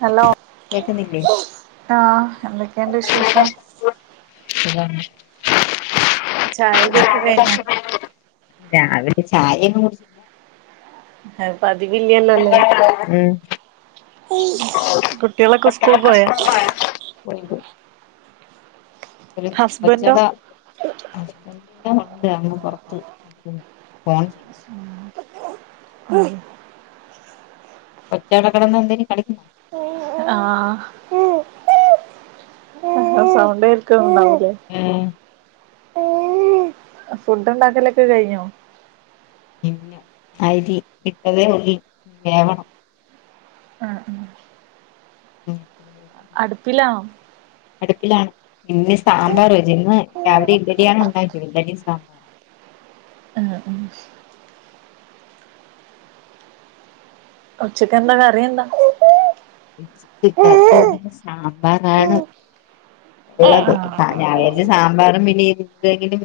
Hello കേക്കുന്നില്ലേ ആഹ എന്തൊക്കെയുണ്ട് വിശേഷം [inaudible] ചായകുടി ഒക്കെ കഴിഞ്ഞോ രാവിലെ ചായെന്നും കുടി അത് പതിവിലലോലെ ഉം കുട്ടികളൊക്കെ സ്കൂൾ പോയാ [unintelligible] ഒരു ഹസ്ബൻഡോ പച്ചട ഹുസ്ബന്റിന്റെ [unintelligible] അങ്ങ് പുറത്ത് [unintelligible] ഫോൺ ചെയ്യ ഉം ഉം കൊച്ച് അടെ കടന്ന് എന്തേലും കളിക്കുന്നോ ആഹ് സൗണ്ട് കോൾക്കുണ്ടാവൂലെ ഉം ഫുഡ് ഉണ്ടാക്കലൊക്കെ കഴിഞ്ഞോ ല്ല അരി ഇട്ടതേ ഉള്ളി വേവണം ആ ആ മത്ര അടുപ്പിലാണോ അടുപ്പിലാണ് ഇന്ന് സാമ്പാർ ഇന്ന് രാവിലെ ഇഡലിയാണ് ഉണ്ടാക്ക ഇഡ ലിയും സാമ്പാ- ആഹ ഉ ഉച്ചക്ക എന്ത കറി എന്താ ആഹ് ഇെ സാമ്പാറാണ് അതെ ഞായ് സാമ്പാറും പിനി എന്തെങ്കിലും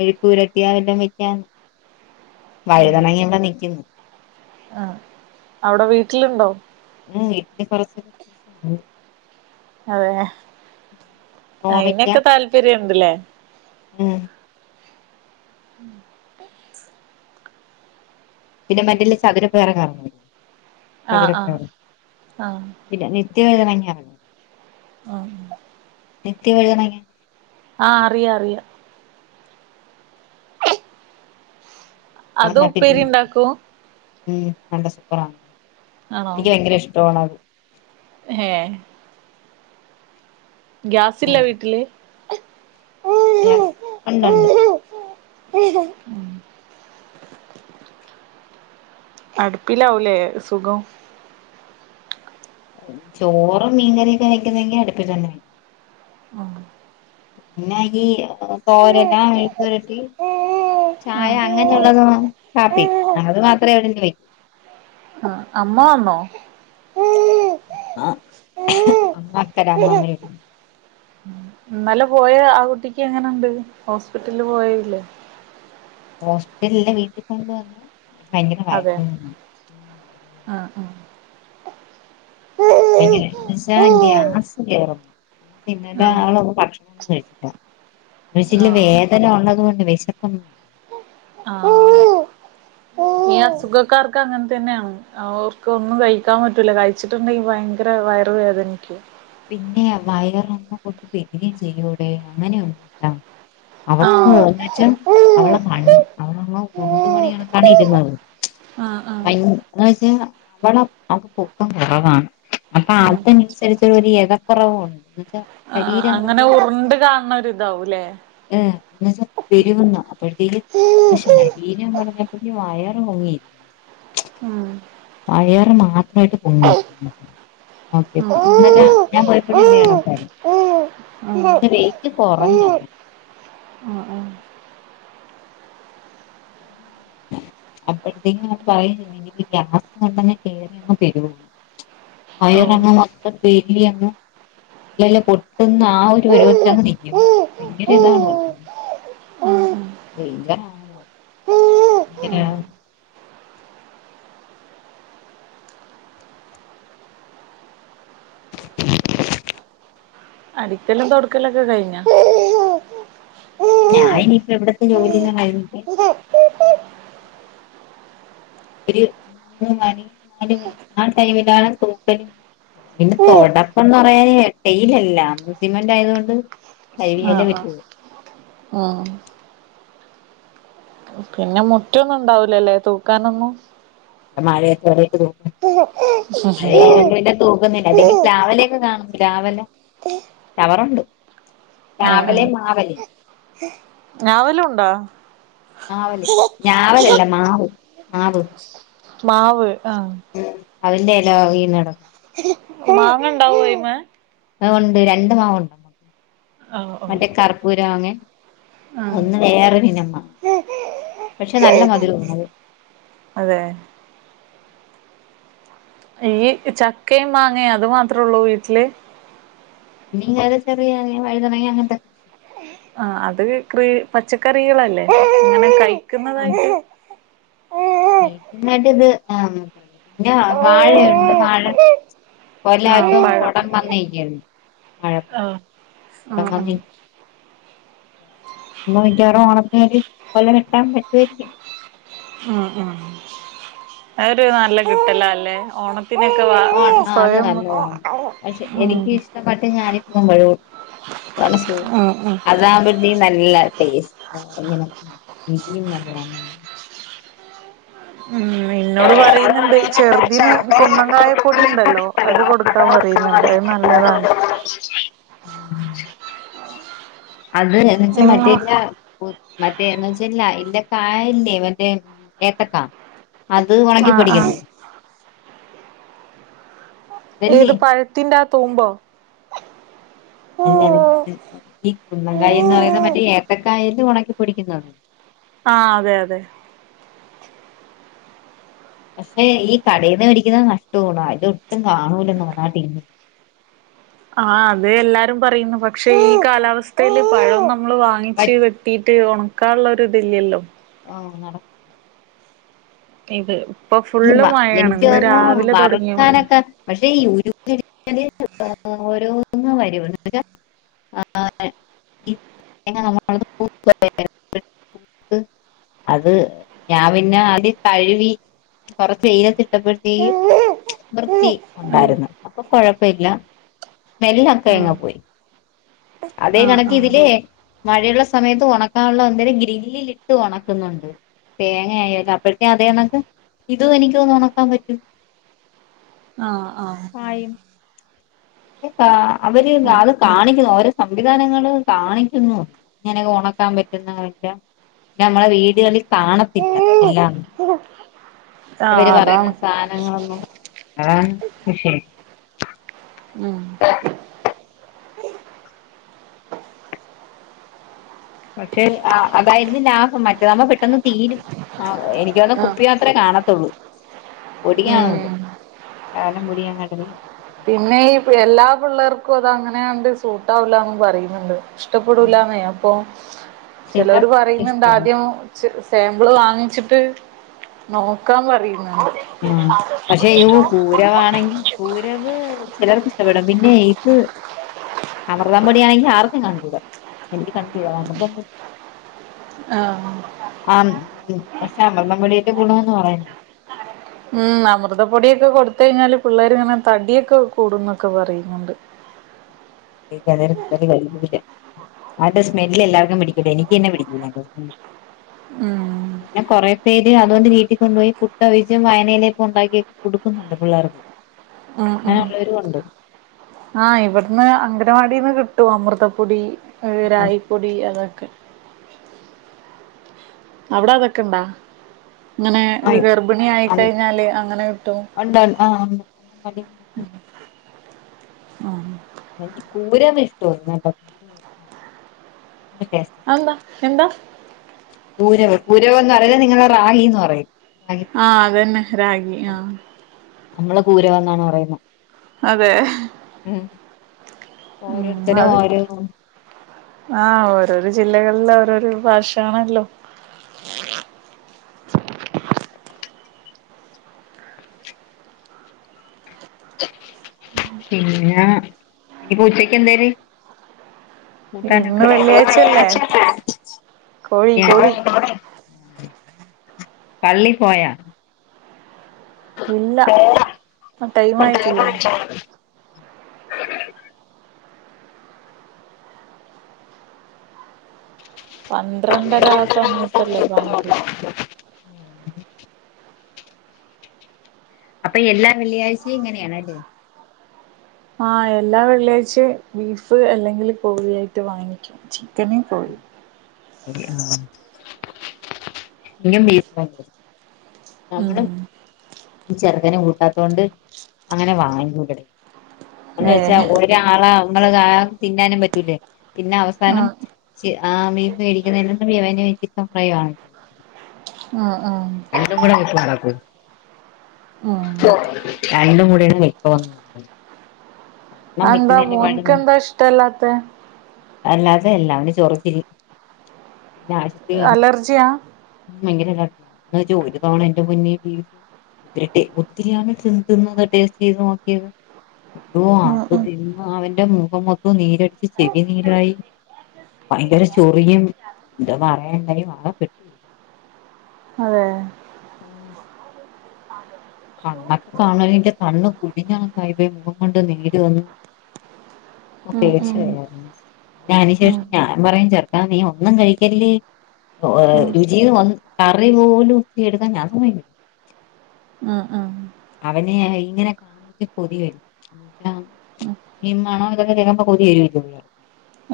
മെയ്ക്പുരട്ടിയോഎ തൊ വെക്കാ വഴുതണങ്ങി ഇമ്മടെ നിൽക്കുന്നു ആഹ് അവിടെ വീട്ടിലുണ്ടോ ഉ വീട്ടന് കൊറച്ചൊക്കെ കൃഷിയാണ് അതെ കോവയ്ക്ക അയിനൊക്കെ താല്പര്യംണ്ട്ല്ലേ ഉം പിന്നെ മറ്റില് ചതുരപ്പയർ കറ ആഹ് ആഹ് ചതുരപ്പേറെ ആഹ് പിന്നെ നിത്യവഴുതണങ്ങ ആഹ് നിത്യവഴുതണങ്ങ ആഹ് അറിയ അറിയാം അ അത് ഉപ്പേരി നട്ടിട്ടുണ്ട് ഉണ്ടാക്കും ഉ നല്ല സൂപ്പറാ ആണോ എനിക്ക് ഭയങ്കര ഇഷ്ടമാണ് അത് ഏ ഗ്യാസ് ഇല്ല വീട്ടില് ഗ്യാസ് ഉണ്ടുണ്ട് [unintelligible] അടുപ്പിലാവുലേ സുഖം ചോറും മീൻകറിയൊക്കെ വയ്ക്കുന്നതെങ്കിൽ അടുപ്പിൽ തന്നെ വും ഉഹ പിന്നെആണെകി ഈ തോരന മെഴക്കുരട്ടി ചായ ആഹ് അങ്ങനെയുള്ളതും കാപ്പി അ അത് മാത്രമേ എവിടെന്ന് വെക്കൂ അമ്മ വന്നോ ആ അമ്മ അക്കട അമ്മ മ എന്നാല പോയ ആ കുട്ടിക്ക് എങ്ങനുണ്ട് ഹോസ്പിറ്റലില് പോയല്ലേ ഹോസ്പിറ്റലല്ല വീട്ടിൽ കൊണ്ട് വന്നു പ ഭയങ്കര വയകാ ആ ആഹ അങ്ങനെ എന്ന് വെച്ചാൽ ആഹ് ഗ്യാസ് കേ റും പിന്നല്ല ആളൊന്നും ഭക്ഷണ ഒന്നും കഴിച്ചില്ല ഒരുല്ല ആഹ് വേദന ഉള്ളത്കൊണ്ട് വിശപ്പം ആഹ് ആഹ് ഈ അസുഖക്കാർക്ക് അങ്ങനെ തന്നെയാണ് ഓർക്ക് ഒന്നും കഴിക്കാൻ പറ്റൂല. കഴിച്ചിട്ടുണ്ടെങ്കിൽ ഭയങ്കര വയറവേതെനിക്ക് പിന്നെ വയറ ഒന്ന കൊട്ട് പെരികയും ചെയ്യൂടെ അങ്ങനെൊന്നല്ല അവക്ക് ആഹ് എന്ന വെച്ചാൽ ആഹ് അവളെ അവളങ്ങനെ ഡുണ്ടു മണി കണകാ ഇരുന്നത് അ ആഹ് എന്നാ വെച്ചാ അവള അത് പൊക്കം കുറവാണ് അപ്പൊ ആഹ് അനനുസരിച്ച് തക്കറവ ഉണ്ട് വെച്ചാ ആഹ് ശരീരം അങ്ങനെ കൊണ്ട് ഉറിണ്ട് കാണണ ഒരി ഇതാവൂല്ലേ ഏഹ് ഒന്ന് പെരുവന്നോ അപ്പോഴത്തേക്ക് ഉം വീന പറഞ്ഞപ്പ വയറ്ങ്ങിരുന്നു ആ വയറ് മാത്രമായിട്ട് പൊങ്ങി ഓക്കെ ഉം ഇന്നലെ ഞാൻ പോയപ്പോഴും ഉം [unintelligible] ഉം ഉം ഉം വെയിറ്റ് കുറഞ്ഞോ ആ അപ്പോഴത്തേക്കും നമ്മ പറയ എനിക്ക് ഗ്യാസ് പെട്ടന്ന് കയറി ഓഹ് വയറണ് മൊത്ത [unintelligible] ഇല്ലല്ല പൊട്ടുന്ന ആ ഒരു പരുവത്തിൽ അങ് നിക്കും. ഭയങ്കര ഇതാണ് ഉം ഉം വയ്യ ഉം ങ്ങനെ അടിക്കല തൊടുക്കലൊക്കെ കഴിഞ്ഞാ ഉം ഞാനപ്പോ വിടുത്തെ ജോലില്ലാം കഴിഞ്ഞിട് ഒരു മൂന്ന് മണി നാല് മണി ആ ടൈമിലാാണ് തൂക്കലും പിന്നെ തൊടപ്പംന്ന് പറഞ്ഞാല് ഡയലിയല്ല സിമെന്റ് ആയത്കൊണ്ട് കഴുകിയല്ലേ ആഹ് വിട്ടു ആഹ് പിന്നെ മുറ്റൊന്നും ഇണ്ടാവുലല്ലേ തൂക്കാനൊന്നും മഴയത്ത് [unintelligible] മഴയായൊണ്ട് പിന്നെ തൂക്കുന്നില്ല അല്ലെങ്കിൽ പ്ലാവിലെയൊക്കെ കാണും പ്ലാവില ചവറുണ്ട് രാവിലെ മാവലെ ഞാവലും ഉണ്ടോ മാവല് ഞാവലല്ല മാവ് മാവ് മാവ് ആഹ് ഉം അതിന്റെല വീണുകിടക്കും മാങ്ങ ഉണ്ടാവോ അയിമേ ഒണ്ട് രണ്ട് മാവുണ്ട് ആഹ് ആഹ് മറ്റേ കർപ്പൂരം മാങ്ങെ ആഹ് ഒന്ന് വേറെ വിനമ്മ അത് അതെ ഈ ചക്കയും മാങ്ങയും അതു മാത്രേ ഉള്ളൂ വീട്ടില് പിന്നെ ഇങ്ങനെ ചെറിയ വഴുതനങ്ങ അങ്ങനത്തെ ആഹ് അത് ക്രി പച്ചക്കറികളല്ലേ അങ്ങനെ കഴിക്കുന്നതായിട്ട് കഴുക്കുന്നായിട്ട് ഇത് ആഹ് മാത്രല്ല പിന്നെ വാഴയുണ്ട് വാഴ കൊല ആഹ് ഇപ്പം പഴം കൊടം വന്നിക്കാരുന്നു വാഴക്കൊല ആഹ് കൊടം ആഹ് വന്നി ആഹ് അന്ന് മിക്കവാറും ഓണത്തില് കൊല വെട്ടാൻ പറ്റുവായിരിക്കും ആഹ് ആഹ് ആഹ് ഒരു നല്ല കിട്ടലാല്ലേ ഓണം പിന്നൊക്കെ വാ ഓൺ ആ അത് സ്വയം ഒന്ന് ഉം [unintelligible] ആഹ് ആഹ് അത് നല്ല ടേസ്റ്റാ ഇങ്ങനെ രുചിയും നല്ലതാണ് ഉം ഇന്നോട് പറയുന്നുണ്ട് ചെറുതിന് കുന്നങ്കായ പൊടി ഉണ്ടല്ലോ അത് കൊടുക്കാൻ പറയുന്നുണ്ട് അത് നല്ലതാണ് [unintelligible] അത് എന്ന് വച്ചാ നിങ്ങ മറ്റേന്റാ മറ്റേ എന്നുവെച്ചാൽ ഇല്ല കായല്ലേ മറ്റേ ഏത്തക്കാ അത് ആഹ് ആഹ് ഒണക്കിപ്പൊടിക്കണം അതല്ലേ ഏത് പഴത്തിന്റെ ആ തൂമ്പോ അല്ല ഈ കുന്നംകായ എന്ന് പറയുന്നത് മറ്റേ ഏത്തക്കായല്ലേ ഉണക്കിപ്പൊടിക്കുന്നത് ആഹ് അതെ അതെ പക്ഷേ ഈ കടയിന്ന് മേടിക്കുന്നത് നഷ്ടമാണ് അതോട്ടും കാണൂലെന്നോ ആ ടീമ് ആഹ് അത് എല്ലാരും പറയുന്നു പക്ഷെ ഈ കാലാവസ്ഥയിൽ പഴം ഒന്നും നമ്മള് വാങ്ങിച്ച് വെട്ടിട്ട് ഉണക്കാൻള്ള ഒരു ഇതില്ലല്ലോ ആഹ് നടക്ക ഇത് ഇവ ഫുള്ള് മഴയാണ് എനിക്ക് ഇന്ന് തോന്നുന്നു രാവിലെ തുടങ്ങിയ മഴ വറുക്കാനൊക്കെ പക്ഷേ ഈ ഉരുക്കിയെടുക്കല് ഓരോന്ന് വരും [inaudible] [inaudible] അത് ഞാൻ പിന്നെ ആദ്യ തഴവി കൊറച്ച് വെയിലത്തിട്ടപ്പോഴത്തേക്ക് വൃത്തി ആഹ് ഉണ്ടായിരുന്നു. അപ്പൊ കൊഴപ്പല്ല സ്മെൽ ഒക്കെ എങ്ങോ പോയി അതേ ആഹ് കണക്ക് ആഹ് ഇതിലെ മഴയുള്ള സമയത്ത് ഉണക്കാനുള്ള എന്തേലും ഗ്രില്ലിലിട്ട് ഉണക്കുന്നുണ്ട് തേങ്ങയായാല്ലോ അപ്പോഴത്തെ അതെയണക്ക് ഇതും എനിക്ക് തോന്നുന്നു ഒണക്കാൻ പറ്റും ആഹ് ആഹ് കായിം അവര് ഉം അത് കാണിക്കുന്നു ഓരോ സംവിധാനങ്ങളും കാണിക്കുന്നു ഇങ്ങനെ ഉണക്കാൻ പറ്റുന്നല്ല നമ്മളെ വീഡിയോയിൽ കാണത്തില്ല എല്ലാം പിന്ന ഇവര് പറയുന്ന സാധനങ്ങളൊന്നും [unintelligible] ഉം ആ പക്ഷെ അതായിരുന്നു ലാഭം. മറ്റേതാവുമ്പോ പെട്ടെന്ന് തീരും ആഹ് എനിക്കതോന്ന ആഹ് കുപ്പി മാത്രമേ കാണത്തുള്ളൂ പൊടി കാണൂല ഉം [unintelligible] പിന്നെ എല്ലാ പിള്ളേർക്കും അത് അങ്ങനെയാണ്ട് സൂട്ട് ആവില്ല ന്നും പറയുന്നുണ്ട് ഇഷ്ടപ്പെടൂലാന്നേ അപ്പൊ. ചിലര് ചിലർക്ക് പറയുന്നുണ്ട് ഇഷ്ടമാണ് ആദ്യം സാമ്പിള് വാങ്ങിച്ചിട്ട് നോക്കാൻ പറയുന്നുണ്ട് ആഹ് പക്ഷെ യൂ പൂരവാണെങ്കിൽ പൂരവ് ചിലർക്ക് ഇഷ്ടപ്പെടാം പിന്നെ ഇത് അമൃത പൊടിയണെങ്കിൽ ആർക്കും കണ്ടുട. എനിക്ക് ആഹ് ആ ഉം പക്ഷേ അമൃതം പൊടിയേട്ട് ഗുണംന്ന് പറയുന്ന ഉം അമൃതപ്പൊടിയൊക്കെ കൊടുത്ത കഴിഞ്ഞാല്, പിള്ളേർ ഇങ്ങനെ തടിയൊക്കെ കൂടുന്നൊക്കെ പറയുന്നുണ്ട്. [unintelligible] കഴിയൂല ആൾടെ സ്മെല്ല് എല്ലാർക്കും പിടിക്കൂല. എനിക്കന്നെ പിടിക്കൂല ഉം പിന്നെ കുറെ പേര് അതുകൊണ്ട് വീട്ടിൽ കൊണ്ടുപോയി പുട്ടവിച്ചം വായനയിലൊപ്പ ഉണ്ടാക്കിക്കെ കൊടുക്കുന്നുണ്ട് പിള്ളേർക്കും ഉം അങ്ങനെ ഉം ഉള്ളോരും ഉണ്ട് ആഹ് ഇവിടുന്ന് അംഗനവാടിന്ന് കിട്ടു, അമൃതപ്പൊടി രായിപ്പൊടി അതൊക്കെ അവിടതൊക്കെ ഉണ്ടാ ങ്ങനെ ആ ഗർഭിണി ആയി ആ കഴിഞ്ഞാല് അങ്ങനെ കിട്ടും ഉണ്ട് ആ ഉം എനിക്ക് കരം ഇഷ്ടവും എന്ന ആ ന്താ എന്താ പൂരവ് പൂരവം എന്ന് പറഞ നിങ്ങളുടെ റാഗി എന്ന് പറയും റാഗി ആഹ് അതന്ന റാഗി ആഹ് നമ്മള് പൂരവ് എന്നാണ് പറയുന്നത് അതെ ഉം ഉം ഓരോരുത്തരും അത് ഓരോ ആഹ് ഓരോരു ജില്ലകളില ഓരോരു ഭാഷയാണല്ലോ പിന്നെ ഇന്നപൂച്ചക്ക് എന്തേനി ഇന്ന് വെള്ളിയാഴ്ചയല്ലേ? കോഴി കോഴി [inaudible] പള്ളി പോയ ഇല്ല ആ ടൈം ആയിട്ടില്ലേ [unintelligible] പന്ത്രണ്ടര ആ സമയത്തല്ലോ ബാങ്ക് അപ്പൊ എല്ലാ വെള്ളിയാഴ്ചയും ഇങ്ങനെയാണല്ലേ ആ എല്ലാ വെള്ളിയാഴ്ചയും ബീഫ് അല്ലെങ്കിൽ കോഴിയായിട്ട് വാങ്ങിക്കും ചിക്കനും കോഴി [unintelligible] [unintelligible] ബീഫ് ഭയ ഉം ഈ ചെറുക്കനെ കൂട്ടാത്തൊണ്ട് അങ്ങനെ വാങൂം ഇബടെ എന്നന്ന് വെച്ചാ ഏഹ് ഒരാളാ നമ്മള് തിന്നാനും പറ്റൂലേ പിന്നെ അവസാനം ആഹ് ആ മീൻ മേടിക്കുന്ന എല്ലെവന ചിക്കൻ ഫ്രൈ വേണും ആഹ ആഹ രണ്ടൂടിട്ട പോയി ഉം രണ്ട മൂട നിക്ക വന്നത് അന്താ പാട് മോൻക്കന്താ ഇഷ്ടല്ലാത്തെ അല്ലാതെ അലാ അവന് ചോറതിരി പിന്നെ ആശുപത്രി ഉ അലർജിയാ ഭയങ്കരല്ല അഥിയാണ് എന്ന വച്ച ഒരു തവണ എന്റെ പൊന്നേ ബീഫ് ഇ ഒത്തിരിയാണ് തിന്നത് ടേസ്റ്റ് ചെയ്ത് നോക്കിയത് അതോ [unintelligible] ഉം അവൻ ഉം തിന്ന് അവന്റെ മുഖം മൊത്തം നീരടിച്ച് ചെവി നീരായി. ഭയങ്കര ചൊറിയും ഇത് പറയണ്ട ആകെ പെട്ടു. അതെ [unintelligible] ഉം [unintelligible] കണ്ണകെ കാണണേകെ കണ്ണ് കുഴിഞ്ഞാണ്. മുഖത്തു നീര് വന്ന് [unintelligible] ഉം ഉം വയായിരുന്നു ഉം അതിനുശേഷം ഞാൻ പറയും ചെർക്കാ നീ ഒന്നും കഴിക്കല്ലേ? ഉം രുചിയ വന് കറി പോലും ഒക്കെ എടുക്കാൻ ഞാൻ സമ്മയികൂലാ അ ആ അവനെ ഇങ്ങനെ കണ്ടിട്ട് കൊതിവരും എന്നുവച്ചാ. ഉം [unintelligible] ഈ മണൊക്കെ കേക്കുബോ കൊതി വരോ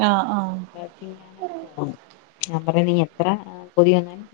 ആഹ് ആഹ് തിന്നാനൊക്കെ തോന്നും ഞാൻ പറയാണെങ്കി എത്ര കൊതിവന്നാലും.